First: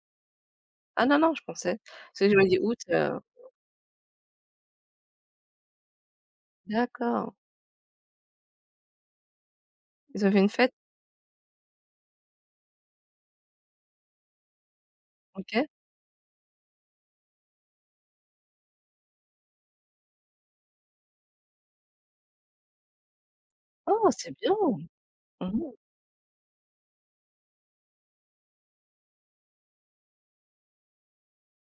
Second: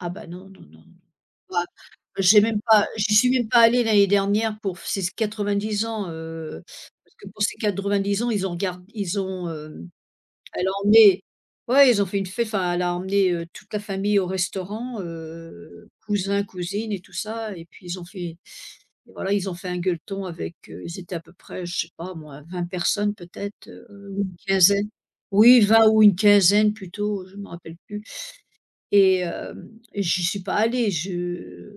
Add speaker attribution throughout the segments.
Speaker 1: Ah, bah, non, non, non, non.
Speaker 2: Ah, non, non je
Speaker 1: Bon apr
Speaker 2: pensais
Speaker 1: bah
Speaker 2: c'est que je
Speaker 1: j'ai
Speaker 2: me dis
Speaker 1: même
Speaker 2: août,
Speaker 1: pas j'y
Speaker 2: heu
Speaker 1: suis même pas allée l'année dernière pour f ces 90 ans, heu, parce que
Speaker 2: D'accord.
Speaker 1: pour ces 90 ans, ils ont regard ils ont, hem,
Speaker 2: Ils avaient une
Speaker 1: elle a
Speaker 2: fête.
Speaker 1: emmené ouais ils ont fait une fê enfin elle a emmené, heu, toute la famille au restaurant
Speaker 2: OK.
Speaker 1: heu cousins, cousines et tout ça, et puis ils ont fait et voilà ils ont fait un gueuleton avec, heu ils étaient à peu près je sais pas moi 20 personnes peut-être,
Speaker 2: Oh!
Speaker 1: heu, ou
Speaker 2: C'est
Speaker 1: une
Speaker 2: bien.
Speaker 1: quinzaine.
Speaker 2: Mmh
Speaker 1: Oui,
Speaker 2: mh.
Speaker 1: 20 ou une quinzaine plutôt, heu, je m'en rappelle plus, et hem, et j'y suis pas allée, je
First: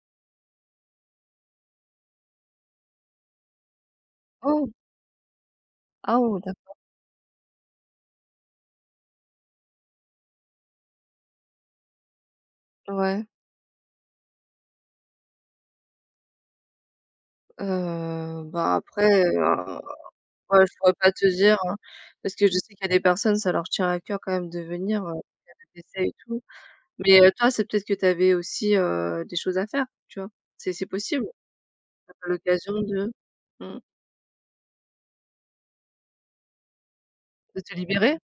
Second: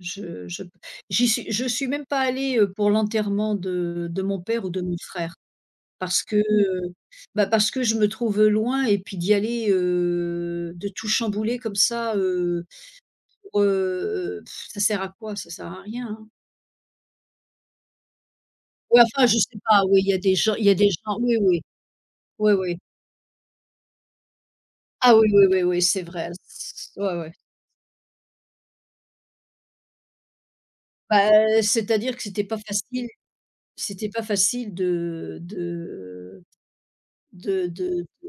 Speaker 1: je je p j'y suis je suis même pas allée, heu, pour l'enterrement de de mon père ou
Speaker 2: Oh!
Speaker 1: de mon frère,
Speaker 2: Ah
Speaker 1: parce que,
Speaker 2: oh! D'accord.
Speaker 1: heu, bah parce que je me trouve loin et puis d'y aller heu de tout chambouler comme ça, heu,
Speaker 2: Ouais.
Speaker 1: pour, heu ça sert à quoi? Ça sert à rien hein.
Speaker 2: Heu bah
Speaker 1: Ouais,
Speaker 2: après,
Speaker 1: enfin je
Speaker 2: heu,
Speaker 1: sais
Speaker 2: hein,
Speaker 1: pas. Oui, il y a des gens
Speaker 2: moi
Speaker 1: il y
Speaker 2: je
Speaker 1: a des
Speaker 2: pourrais pas
Speaker 1: gens,
Speaker 2: te
Speaker 1: oui,
Speaker 2: dire,
Speaker 1: oui.
Speaker 2: hein. Parce que
Speaker 1: Oui,
Speaker 2: je sais
Speaker 1: oui.
Speaker 2: qu'il y a des personnes, ça leur tient à coeur quand même de venir,
Speaker 1: Ah,
Speaker 2: [unintelligible]
Speaker 1: oui, oui, oui, oui,
Speaker 2: les
Speaker 1: c'est
Speaker 2: décès et
Speaker 1: vrai.
Speaker 2: tout.
Speaker 1: S ouais,
Speaker 2: Mais, heu,
Speaker 1: ouais.
Speaker 2: toi, c'est peut-être que tu avais aussi, heu, des choses à faire, tu vois? C'est c'est possible.
Speaker 1: Bah, heu,
Speaker 2: Tu as
Speaker 1: c'est-à-dire que
Speaker 2: pas
Speaker 1: c'était pas
Speaker 2: l'occasion
Speaker 1: facile,
Speaker 2: de mmh
Speaker 1: c'était pas facile, de de
Speaker 2: de
Speaker 1: de de
Speaker 2: te
Speaker 1: de
Speaker 2: libérer.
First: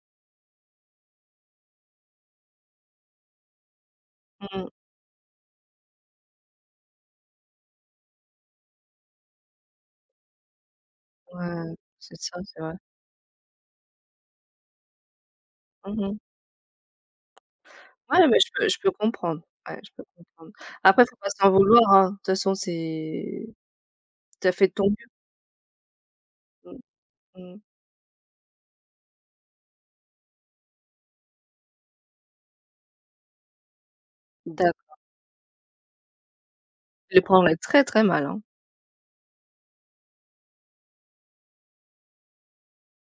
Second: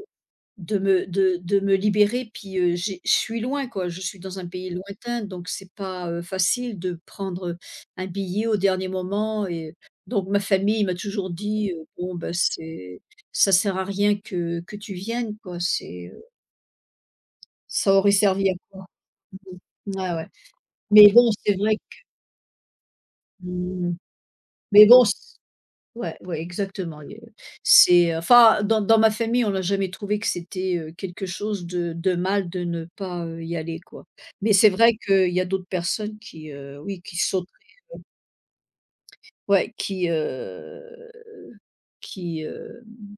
Speaker 1: de me de de me libérer. Puis, heu, j'ai je suis loin quoi, je suis dans un
Speaker 2: Mmh
Speaker 1: pays
Speaker 2: mh.
Speaker 1: lointain. Donc c'est pas, heu, facile de prendre, heu, un billet au dernier moment et heu, donc ma famille m'a toujours dit:
Speaker 2: Ouais,
Speaker 1: «Heu, bon,
Speaker 2: c'est
Speaker 1: ben,
Speaker 2: ça. C'est vrai.
Speaker 1: c'est ça sert à rien que que tu viennes quoi,
Speaker 2: Mmh
Speaker 1: c'est,
Speaker 2: mh.
Speaker 1: heu» ça aurait
Speaker 2: Ouais, mais je
Speaker 1: servi à
Speaker 2: peux je
Speaker 1: quoi?
Speaker 2: peux comprendre. Ouais je peux
Speaker 1: Ouais, ouais,
Speaker 2: comprendre. Après,
Speaker 1: mais
Speaker 2: faut pas
Speaker 1: bon
Speaker 2: s'en
Speaker 1: c'est vrai
Speaker 2: vouloir,
Speaker 1: que
Speaker 2: hein, de toute façon, c'est
Speaker 1: Mmh.
Speaker 2: tu as fait de
Speaker 1: Mais
Speaker 2: ton
Speaker 1: bon
Speaker 2: mieux.
Speaker 1: s ouais, ouais
Speaker 2: Mmh.
Speaker 1: exactement, et heu
Speaker 2: Mmh.
Speaker 1: c'est enfin dans dans ma famille, on n'a jamais trouvé que c'était, heu, quelque chose de de mal de ne pas, heu, y aller quoi. Mais c'est vrai
Speaker 2: D'accord.
Speaker 1: qu'il y a d'autres personnes qui, heu, oui qui
Speaker 2: Je le
Speaker 1: sauteraient,
Speaker 2: prendrai très,
Speaker 1: heu
Speaker 2: très mal hein.
Speaker 1: Ouais, qui heu qui, hem